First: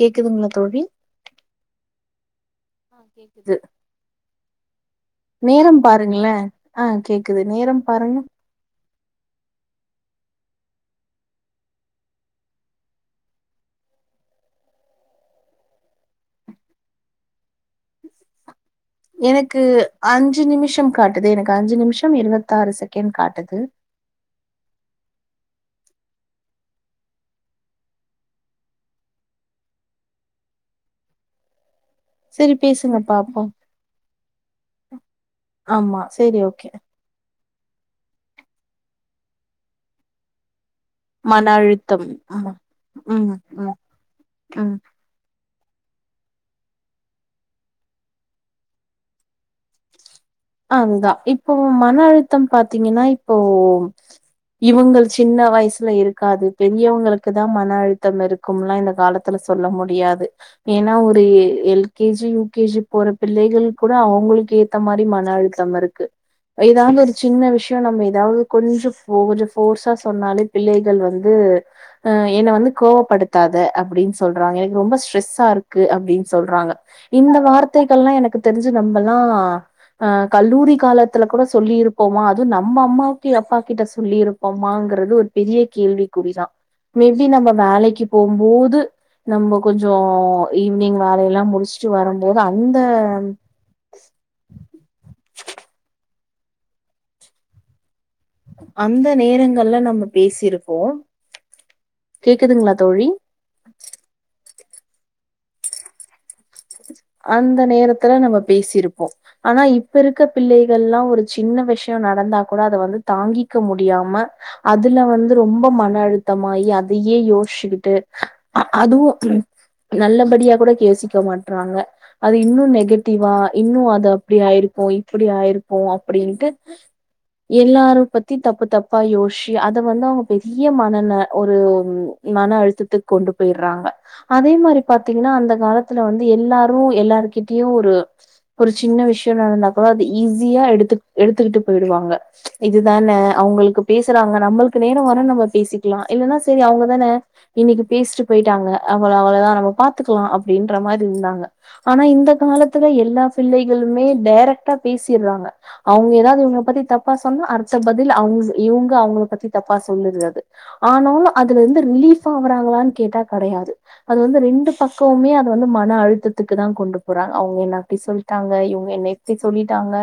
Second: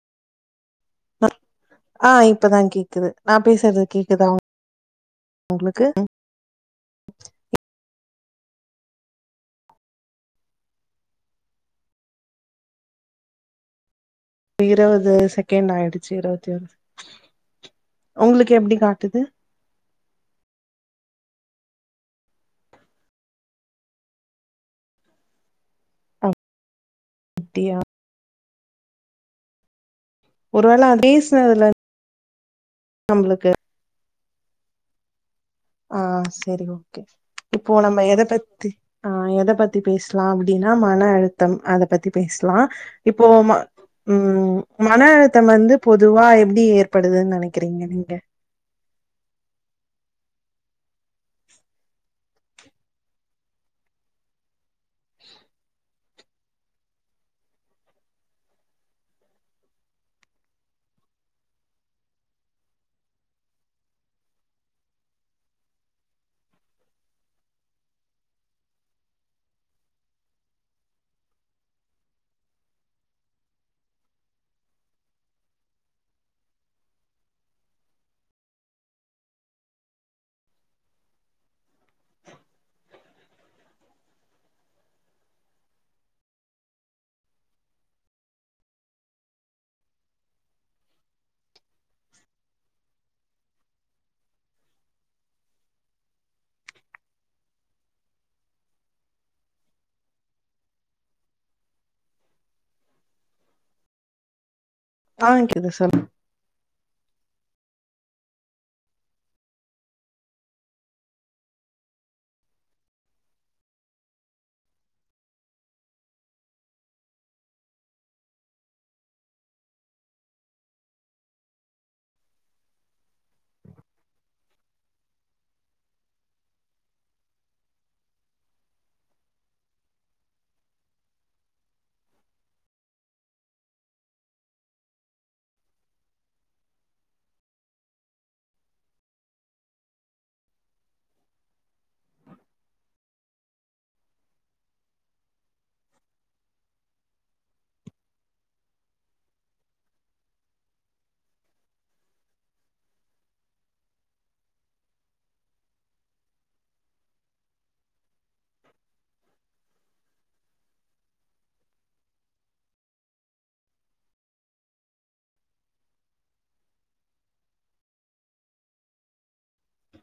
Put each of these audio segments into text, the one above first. கேக்குதுங்களா தோழி ஆ இப் ஆ கேக்குது நேரம் உங்களுக்கு பாருங்களே ஆ கேக்குது நேரம் பாருங்க இருவது செகண்ட் ஆயிடுச்சி இருவத்தி ஒரு உங்களுக்கு எப்டி காட்டுது எனக்கு அஞ்சி நிமிஷம் காட்டுது எனக்கு அஞ்சு நிம்ஷம் இருவத்தாறு செகேண்ட் காட்டுது அ அத்தியா ஒருவேல பேசுனதுல சரி பேசுங்க பாப்போ நம்மளுக்கு ஹ ஆ ஆமா சேரி செரி ஓகே இப்போ நம்ம எத பத்தி ஆஹ் எத பத்தி பேஸ்லா அப்டினா னா மன அழுத்தம் அத பத்தி பேஸ்லா ம் இப்போ ம ம் ம் மன அழுத்தம் வந்து பொதுவா எப்டி ஏற்படுதுன்னு நெனைக்கிறீங்க நீங்க அதுதா இப்போ மன அழுத்தம் பாத்தீங்கன்னா இப்போ இவங்கள் சின்ன வயசுல இருக் காது பெரியவுங்களுக்கு தா மன அழுத்தம் இருக்கும்லா இந்த காலத்துல சொல்ல முடியாது ஏன்னா ஒரு எ L K G U K G போற பிள்ளைகள் கூட அவுங்களுக்கேத்த மாரி மன் ன அழுத்தம் இருக்கு ஏதாவது ஒரு சின்ன விஷ்யோ நம்ம ஏதாவது கொஞ்சொ ஃபோ கொஞ்சொ ஃபோர்ஸா சொன்னாலே பிள்ளைகள் வந்து அஹ் என்ன வந்து கோவப்படுத்தாத அப்டின்னு சொல்றாங்க எனக்கு ரொம்ப ஸ்ட்ரெஸ்ஸா இருக்கு அப்டின்னு சொல்றாங்க இந்த வார்த்தைகள்லா எனக்கு தெரிஞ்சு நம்மல்லா அஹ் கல்லூரி காலத்துல கூட சொல்லீருப்போமா அதுவு நம்ம அம்மாவுக்கு அப்பா கிட்ட சொல்லிருப்போமாங்குறது ஒரு பெரிய கேள்விக்குறிதா மேபி நம்ம வேலைக்கு போம்போது நம்ம கொஞ்சோ ஈவினிங் வேலை எல்லா முடிச்சுட்டு வரம்போது அந்த அந்த நேரங்கள்ல நம்ம பேசிருக்கோ கேக்குதுங்களா தோழி ஆ குது சொல் அந்த நேரத்துல நம்ம பேசிருப்போ ஆனா இப்ப இருக்க பிள்ளைகள்ல்லா ஒரு சின்ன விஷயோ நடந்தா கூட அத வந்து தாங்கிக்க முடியாம அதுல வந்து ரொம்ப மன அழுத்தமாயி அதையே யோஷ்ஷுக்கிட்டு அதுவு ம் நல்லபடியா கூட யேசிக்க மாட் ராங்க அது இன்னு நெகட்டிவா இன்னு அது அப்டி ஆயிருப்போ இப்டி ஆயிருப்போ அப்டின்ட்டு எல்லாரு பத்தி தப்பு தப்பா யோஷி அத வந்து அவுங்க பெரிய மன ந ஒரு ஒரு மன அழுத்தத்துக் கொண்டு போயிர்றாங்க அதே மாரி பாத்தீங்ன்னா அந்த காலத்துல வந் து எல்லாரு எல்லாருகிட்டயு ஒரு ஒரு சின்ன விஷயோ நடந்தா கூட அது ஈஸியா எடுத்து எடுத்துக்கிட்டு போயிடுவாங்க இதுதான அவுங்களுக்கு பேசுறாங்க நம்மளுக்கு நேரோ வரு நம்ம பேசிக்கலா இல்லன்னா செரி அவுங்கதான இன்னைக்கு பேசிட்டு போயிட்டாங்க அவள அவளதா நம்ம பாத்துக்கலா அப்டின்ற மாரி இருந்த ஆனா இந்த காலத்துல எல்லா பிள்ளைகளுமே டேரெக்டா பேசீர்றாங்க அவுங்க எதாது இவுங்கல பத்தி தப்பா சொன்னா அடுத்த பதில் அவுங் இவுங்க அவுங்கல பத்தி தப்பா சொல்லீர்றது ஆனாலு அதுலிந்து ரீலீஃப் ஆவராங்லான் கேட்டா கெடையாது அது வந்து ரெண்டு பக்கவுமே அது வந்து ம மன அழுத்தத்துக்கு தா கொண்டு போறாங்க அவுங்க என்ன அப்டி சொல்ட்டாங்க இவுங்க என்ன இப்டி சொல்லிட்டாங்க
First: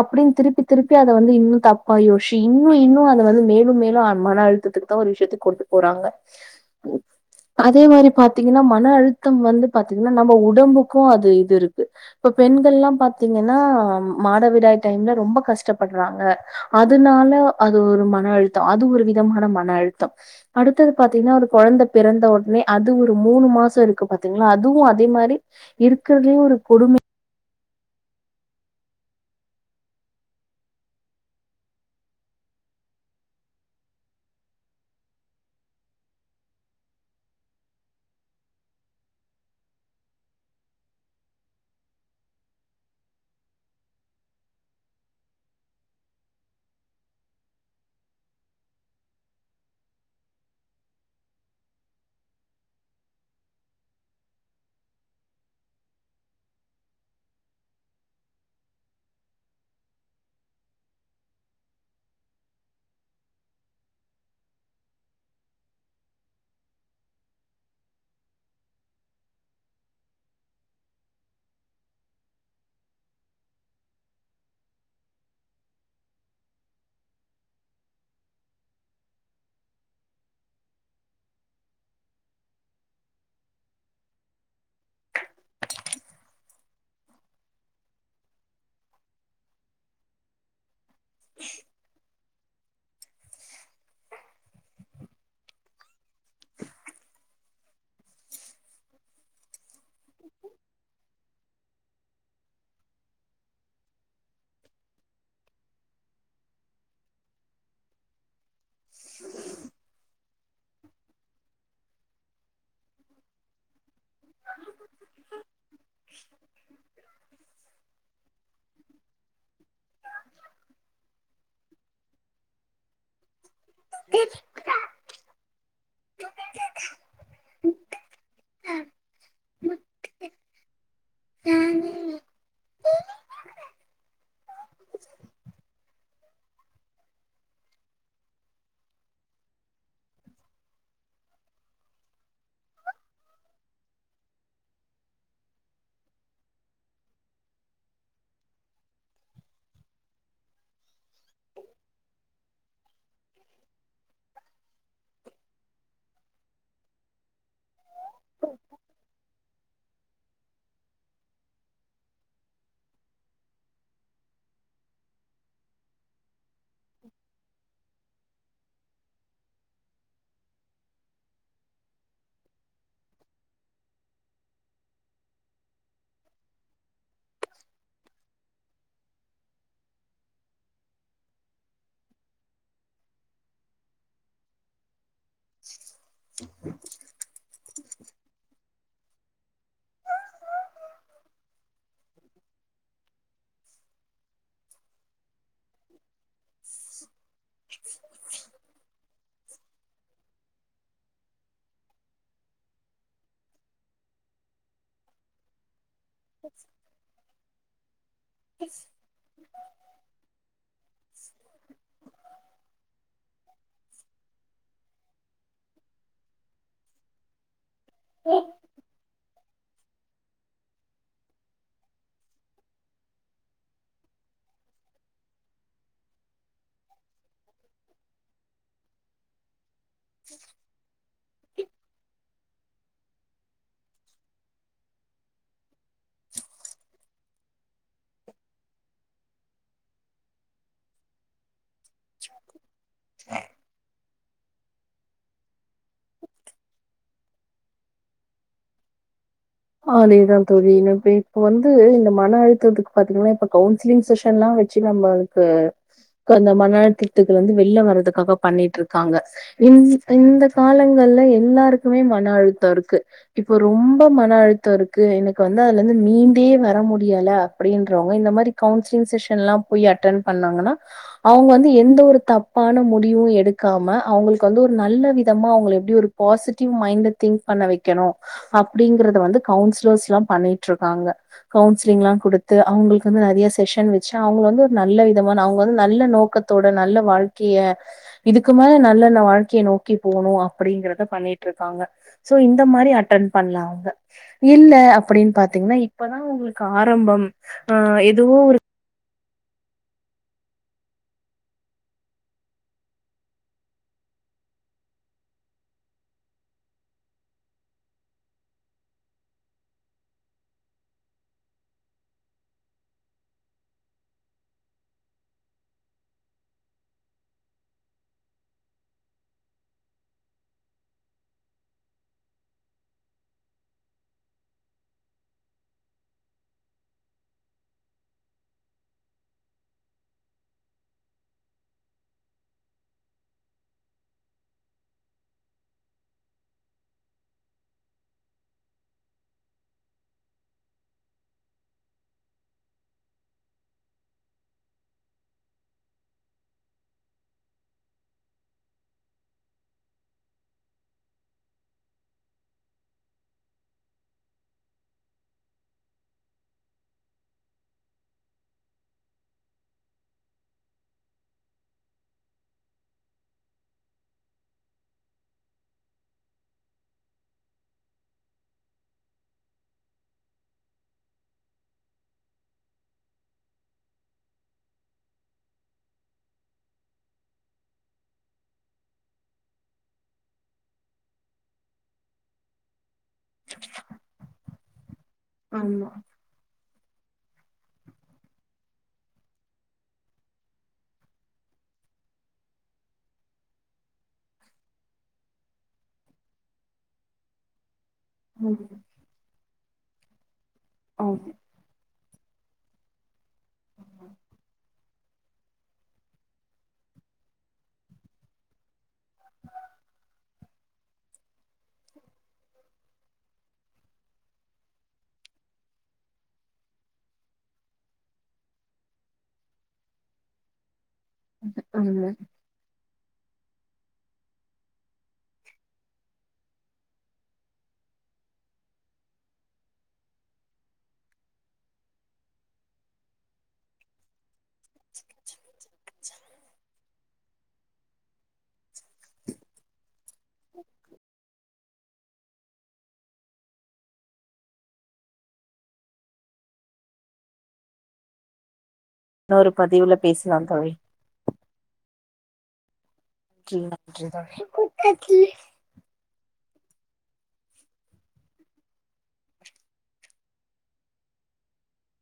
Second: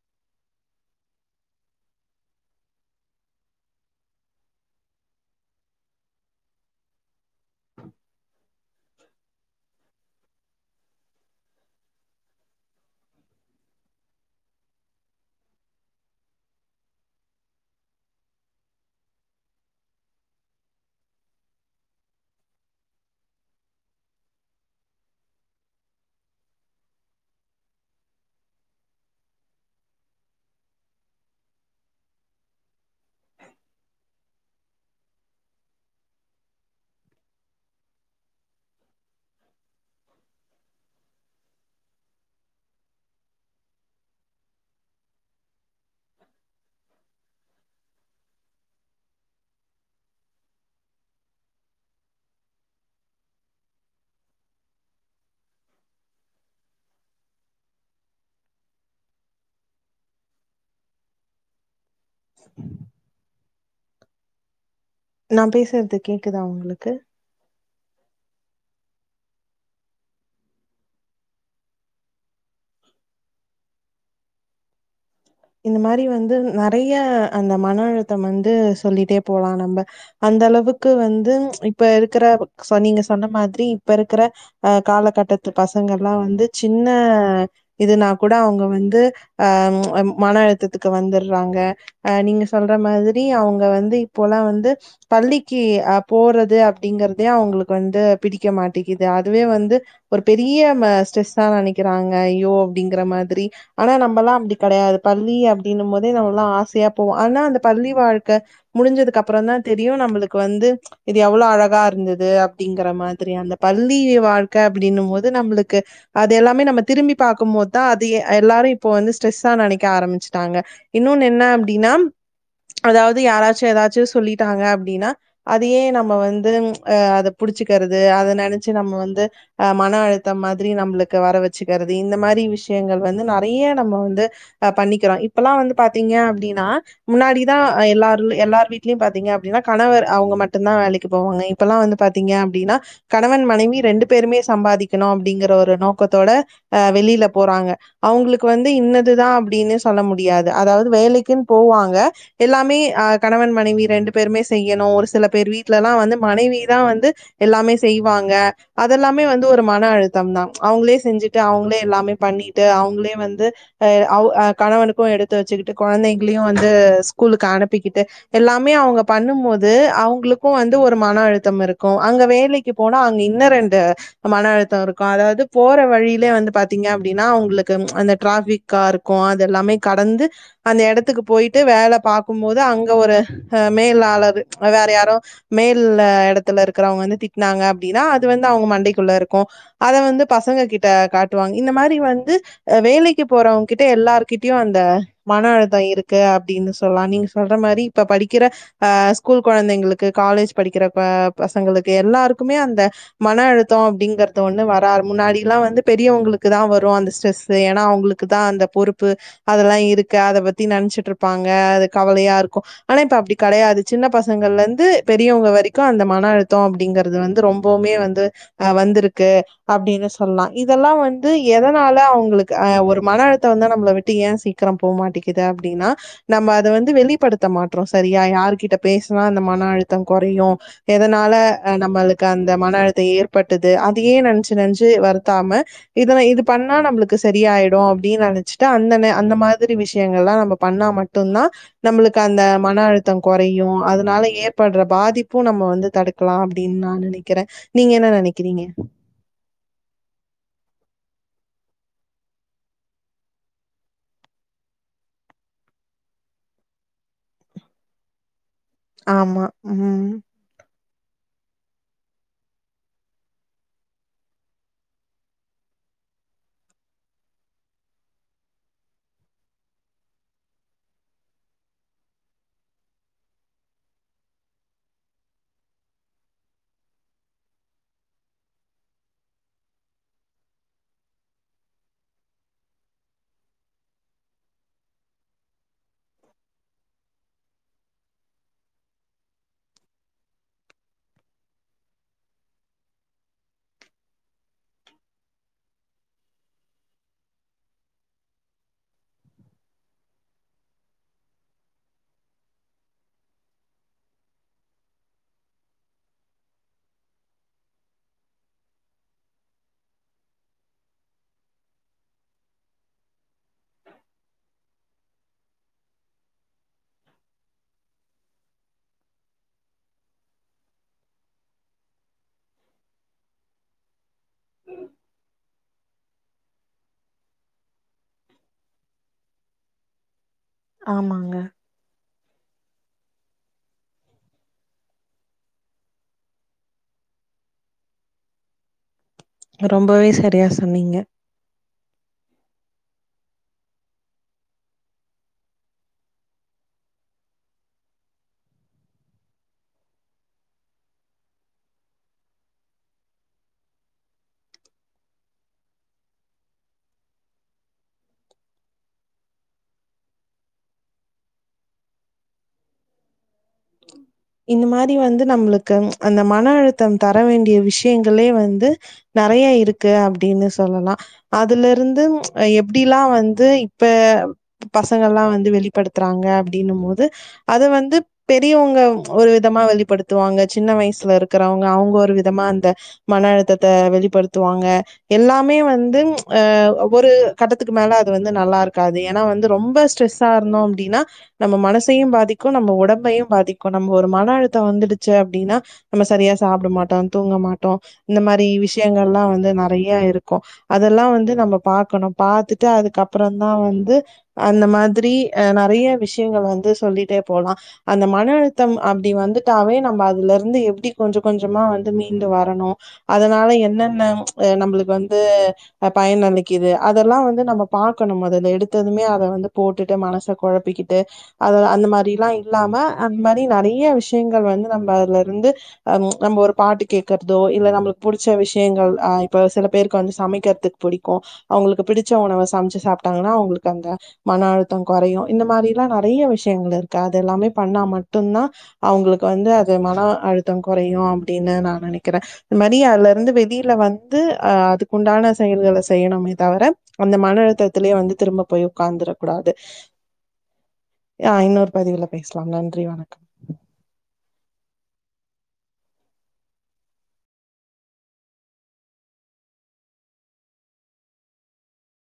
அப்டின் திருப்பி திருப்பி அத வந்து இன்னு தப்பா யோஷி இன்னு இன்னு அத வந்து மேலும் மேலும் மன அழுத்தத்துக்கு தா ஒரு விஷயத்த கொண்டு போறாங்க அதே மாரி பாத்தீங்கன்னா மன அழுத்தம் வந்து பாத் தீங்கன்னா நம்ம உடம்புக்கு அது இது இருக்கு இப்ப பெண்கள்ல்லா பாத்தீங்கன்னா மாட விடாய் டைம்ல ரொம்ப கஷ்டப்படுறாங்க அதுனால அது ஒரு மன அழுத்தோ அது ஒரு விதமான மன அழுத்தோ அடுத்தது பாத்தீங்கன்னா ஒரு குழந்த பிறந்த ஒட்னே அது ஒரு மூணு மாசோ இருக்கு பா்த்தீங்கலா அத் அதுவு அதே மாரி இருக்கறதுலே ஒரு கொடுமை உஹம் நான் பேசறது கேக்குதா உங்களுக்கு இந்த மாரி வந்து நறைய அந்த மன அழுத்தம் வந்து சொல்லிட்டே போலா நம்ப அந்த அளவுக்கு வந்து இப்ப இருக்குற சொ நீங்க சொன்ன மாதிரி இப்ப இருக்ற அ காலகட்டத்து பசங்கள்ல்லா வந்து சின்ன இதுனா கூட அவுங்க வந்து அஹ்ம் மன எழுத்தத் துக்கு வந்துட்றாங்க அஹ் நீங்க ஸ் சொல்ற மாதிரி அவுங்க வந்து இப்போல்லா வந்து பள்ளிக்கு அ போறது அப்டிங்கறதே அவுங்களுக்கு வந்து பிடிக்க மாட்டிக்குது அதுவே வந்து ஒரு பெரிய ம ஸ்ட்ரெஸ்ஸா நெனைக்கிறாங்க ஐயோ அப்டிங்கிற மாதிரி ஆனா நம்மல்லா அப்டி கடையா பள்ளி அப்டின்னும்போதே நாம்மல்லா ஆசையா போவோ ஆனா அந்த பள்ளி வாழ்க்க முடிஞ்சதுக்கப்பறந்தா தெரியு நம்மளுக் கு வந்து இது எவ்ளோ அழகார்ந்துது அப்டிங்கற மாதிரி அந்த பள்ளி வாழ்க்க அப்டின்னும் போது நம்ளுக்கு அது எல்லாமே நம்ம திரும்பி பாக்கும்போதா அதுயெ எல்லாரு இப்போ வந்து ஸ்ட்ரெஸ்ஸா நெனைக் க்க ஆரமிச்சிட்டாங்க இன்னோன்னென்ன அப்டினா அதாவது யாராச்சு எதாச் ச்சு சொல்லிட்டாங்க அப்டின்னா அதுயே நம்ம வந்து அஹ் அத புடிச்சுக்கறது அத நெனச்சு நம்ம வந்து அஹ் மன அழுத்தம் மாதிரி நம்ளுக் க்கு வர வெச்சுக்கறது இந்த மாரி விஷயங்கள் வந்து நறைய நம்ம வந்து பண்ணிக்றோ இப்பலா வந்து பாத்தீங்க அப்டினா முன்னாடிதா அ எல்லாரு எல்லார் வீட்லயு பாத்தீங்க அப்டினா கணவர் அவுங்க மட்டுந்தா வேலைக்கு போவாங்க இப்பெல்லா வந்து பாத்தீங்க அப்டினா கணவன் மனைவி ரெண்டு பேருமே சம்பாதிக்கணு அப்படிங்கிற ஒரு நோக்கத்தோட அஹ் வெளில போறாங்க அவுங்களுக்கு வந்து இன்னதுதா அப்டினு சொல்ல முடியாது அதாவது வேலைக்குன் போவாங்க எல்லாமே அ கணவன் மனைவி ரெண்டு பேருமே செய்யணு ஒரு சில பேர் வீட்லெல்லா வந்து மனைவி தா வந்து எல்லாமே செய்வாங்க அதெல்லாமே வந்து ஒரு மன அழுத்தம் தா அவுங்களே செஞ்சுட்டு அவுங்களே எல்லாமே பண்ணிட்டு அவுங்களே வந்து அ ஒள அ கணவனுக்கு எடுத்து வச்சுக்கிட்டு கொழந்தைங்களையு வந் ந்து ஸ்கூலுக்கு அனுப்பிக்கிட் ட்டு எல்லாமே அவுங்க பண்ணும்மோது அவுங்ளுக்கு வந்து ஒரு மன அழுத்தம் இருக்கு அங்க வேலைக்கு போனா அங்க இன்ன ரெண்டு மன அழுத்தோ இருக்கு அதாவது போற வழியிலே வந்து பாத்தீங்க அப்படின்னா அவுங்களுக்கு அந்த ட்றாஃபி கார்கும் அதெல்லாமே கடந்து அந்த எடத்துக்கு போயிட்டு வேல பாக்கும்போது அங்க ஒரு அ மேலாளரு வேற யாரோ மேல்ல எடத்துல இருக்கறவங்க வந்து திட்டினாங்க அப்பிடினா அது வந்து அவுங்க மண்டைக் குள்ளருக்கும் அத வந்து பசங்க கிட்ட காட்டுவாங்க இந்த மாரி வந்து அ வேலைக்கு போறவங்கிட்ட எல்லார்கிட்டயும் அந்த மன அழுத்தம் இருக்கு அப்பிடின்னு சொல்லாம் நீங்க சொல்ற மாரி இப்ப படிக்கிற ஆ ஸ்கூல் கொழந்தைங்களுக்கு காலேஜ் படிக்கிற ப பசங்களுக்கு எல்லாருக்குமே அந்த மனஅழுத்தம் அப்பிடிங்கறது ஒன்னு வரா முன்னாடில்லாம் வந்து பெரியவங்களுக்குதான் வரும் அந்த ஸ்ட்ரெஸ் ஏன்னா அவுங்களுக் க்குதான் அந்த பொறுப்பு அதெல்லாம் இருக்கு அத பத்தி நனச்சுட்டு இருப்பாங்க அது கவலையாருக்கும் ஆனா இப்ப அப்பிடி கடையாது சின்ன பசங்களந்து பெரியவங்க வரைக்கும் அந்த மன அழுத்தம் அப்பிடிங்கறது வந்து ரொம்ப எப்போமே வந்து அ வந்திருக்கு அப்பிடின்னு சொல்லலாம் இதெல்லாம் வந்து எதனால அவுங்களுக்கு அ ஒரு மன அழுத்த வந்தா நம்மள விட்டு ஏன் சீக்கிரம் போமாட்டேங்குது அப்பிடின்னா நம்ம அத வந்து வெளிப்படுத்த மாற்றோம் சரியா யாருகிட்ட பேசனா அந்த மன அழுத்த த்தம் கொறையும் எத னால நம்மளுக்கு அந்த மன அழுத்த ஏற்பட்டது அதேயே நனச்சு நனச்சு வருத்தாம இத இது பண்ணா நம்மளுக்கு சரியாயிடு ப்ரோ அப்பிடின்னு நனச்சிட்டு அந்த நே அந்த மாதிரி விஷயங்கள்ளாம் நம்ம பண்ணா மட்டும்தான் நம்மளுக்கு அந்த மன அழுத்தம் கொறையும் அதனால இப் ஏற்படுற பாதிப்பும் நம்ம வந்து தடுக்கலாம் அப்பிடின்னு நான் நனைக்கிறேன் நீங்க என்ன நனைக்கிறீங்க ஆ அதேதா தோழி இங்க இப்ப வந்து இந்த மன அழுத்தத்துக்கு பாத்தீங்கன்னா இப்ப கவுன்சிலிங் செக்ஷன்ல்லாம் வச்சு நம்மளுக்கு அந்த மன அழுத்தத்துக்கு வந்து வெளில வறதுக்காக பண்ணிட்ருக்காங்க ஆமா. இ ம். இந்த காலங் கள்ல எல்லாருக்குமே மன அழுத்தம் இருக்கு இப்ப ரொம்ப மன அழு த்தோ இருக்கு எனக்கு வந்து அதுல இருந்து மீண்டே வர முடியல அப்டின்றவங்க இந்த மாரி கவுன்சிலிங் செசன்லா போய் அட்டென் பண்ணாங்கன்னா அவுங்க வந்து எந்த ஒரு தப்பான முடிவு எடுக்காம அவங்களுக்கு வந்து ஒரு நல்ல விதமா அவங்கள எப்டி ஒரு பாசிட்டிவ் மைண்ட திங்க் பண்ண வைக்கணு அப்டிங்கரத வந்து கவுன்சிலர்ஸ்லா பண்ணிட்ருக்காங்க கவுன்சிலிங்லா குடுத்து அவங்க்ளுக்கு வந்து நெறைய செஷன் வச்சு அவங்க வந்து ஒரு நல்ல விதமான அவங்க வந்து நல்ல நோக்கத்தோட நல்ல வாழ்க்கைய இதுக்கு மேல நல்ல வாழ்க்கையை நோக்கி போணும் அப்படிங்கறத பண்ணிட்டு இருக்காங்க சோ இந்த மாரி அட்டன் பண்லா அவங்க இல்ல அப்படின் பாத்தீங்னா இப்பதா உங்களுக்கு ஆரம்பம் ஆ எதுவோ ஒரு ஆமாங்க ரொம்பவே சரியா சொன்னிங்க இந்த மாரி வந்து நம்ளுக்கு அந்த மன அழுத்தம் தர வேண்டிய விஷயங்களே வந்து நெறைய இருக்கு அப்டின்னு சொல்லலா அதுலருந்து எப்டிலா வந்து இப்ப பசங்கலாம் வந்து வெளிப்படுத்துறாங்க அப்டின்னும்போது அதுவந்து பெரியவங்க ஒரு விதமா வெளிப்படுத்துவாங்க சின்ன வயசுல இருக்கறவங்க அவங்க ஒரு விதமா அந்த மன அழுத்தத்த வெளிப்படுத்துவாங்க எல்லாமே ஆமா. வந்து அ ஒரு கட்டத்துக்கு மேல அது வந்து நல்லா இருக்காது ஏன்னா வந்து ரொம்ப ஸ்ட்ரெஸ்ஸா இருந்தோ அப்படின்னா நம்ம மனசையு பாதிக்கு நம்ம உடம்பையு பாதிக் கு நம்ம ஒரு மன அழுத்த வந்துடுச்சு அப்படின்னா நம்ம சரியா சாப்ட மாட்டோ தூங்க மாட்டோ இந்த மாரி ம். விஷயங்கள்லா வந்து நெறை யா இருக்கு அதெல்லா வந்து ஆமா. நம்ம பாக்கணும் பாத்துட்டு அதுக்கப்பறந்தா வந்து அந்த மாதிரி அ நெறைய விஷயங்கள் வந்து சொல்லிட்டே போலா அந்த மன அழுத் த்தம் அப்டி வந்துட்டாவே நம்ம அதுல இருந்து எப்டி கொஞ்ச கொஞ்சமா வந்து மீண்டு வரணு அதனால என்னென்ன நம்மளுக்கு வந்து பயன் அளிக்குது அதெல்லா வந்து நம்ம பாக்கணும் மொதல்ல எடுத்ததுமே அத வந்து போட்டுட்டு மனச கொழப்பிக்கிட் டு அத அந்த ஆமா. மாரில்லா இல்லாம இந்த மாரி நெறைய விஷயங்கள் வந்து நம்ம அதுல இருந்து அம் நம்ம ஒரு பாட்டு கேக்குறதோ இல்ல நம்மளுக்கு புடிச்ச விஷயங்கள் ஆ இப்ப சில பேருக்கு வந்து சமைக்கிறதுக்கு பிடிக்கும் அவங்களுக்கு பிடிச்ச உணவ சமைச்சு சாப்ட்டாங்கன்னா அவங்களுக்கு அந்த மன அழுத்தோ கொறையு இந்த மாரிலா நெறைய விஷயங்கள் இருக்கு அது எல்லாமே பண்ணாமட் மட்டுந்தா அவுங்களுக்கு வந்து அது மன அழுத்தோ கொறையு அப்டின்னு நா நெனைக்கிறே இந்த மாரி அதுல இருந்து வெளியில வந்து அ அதுக்குண்டான செயல்கள செய்யணுமே தவிர அந்த மன அழுத்தத்தில்யே வந்து திரும்ப போய் ஓக்காந்துரக் இன்னொரு கூடாது பதிவுல பேசலாம் தோழி. அ இன்னொரு பதிவுல பேச லாம் நன்றி வணக்கம் நன்றி நன்றி தோழி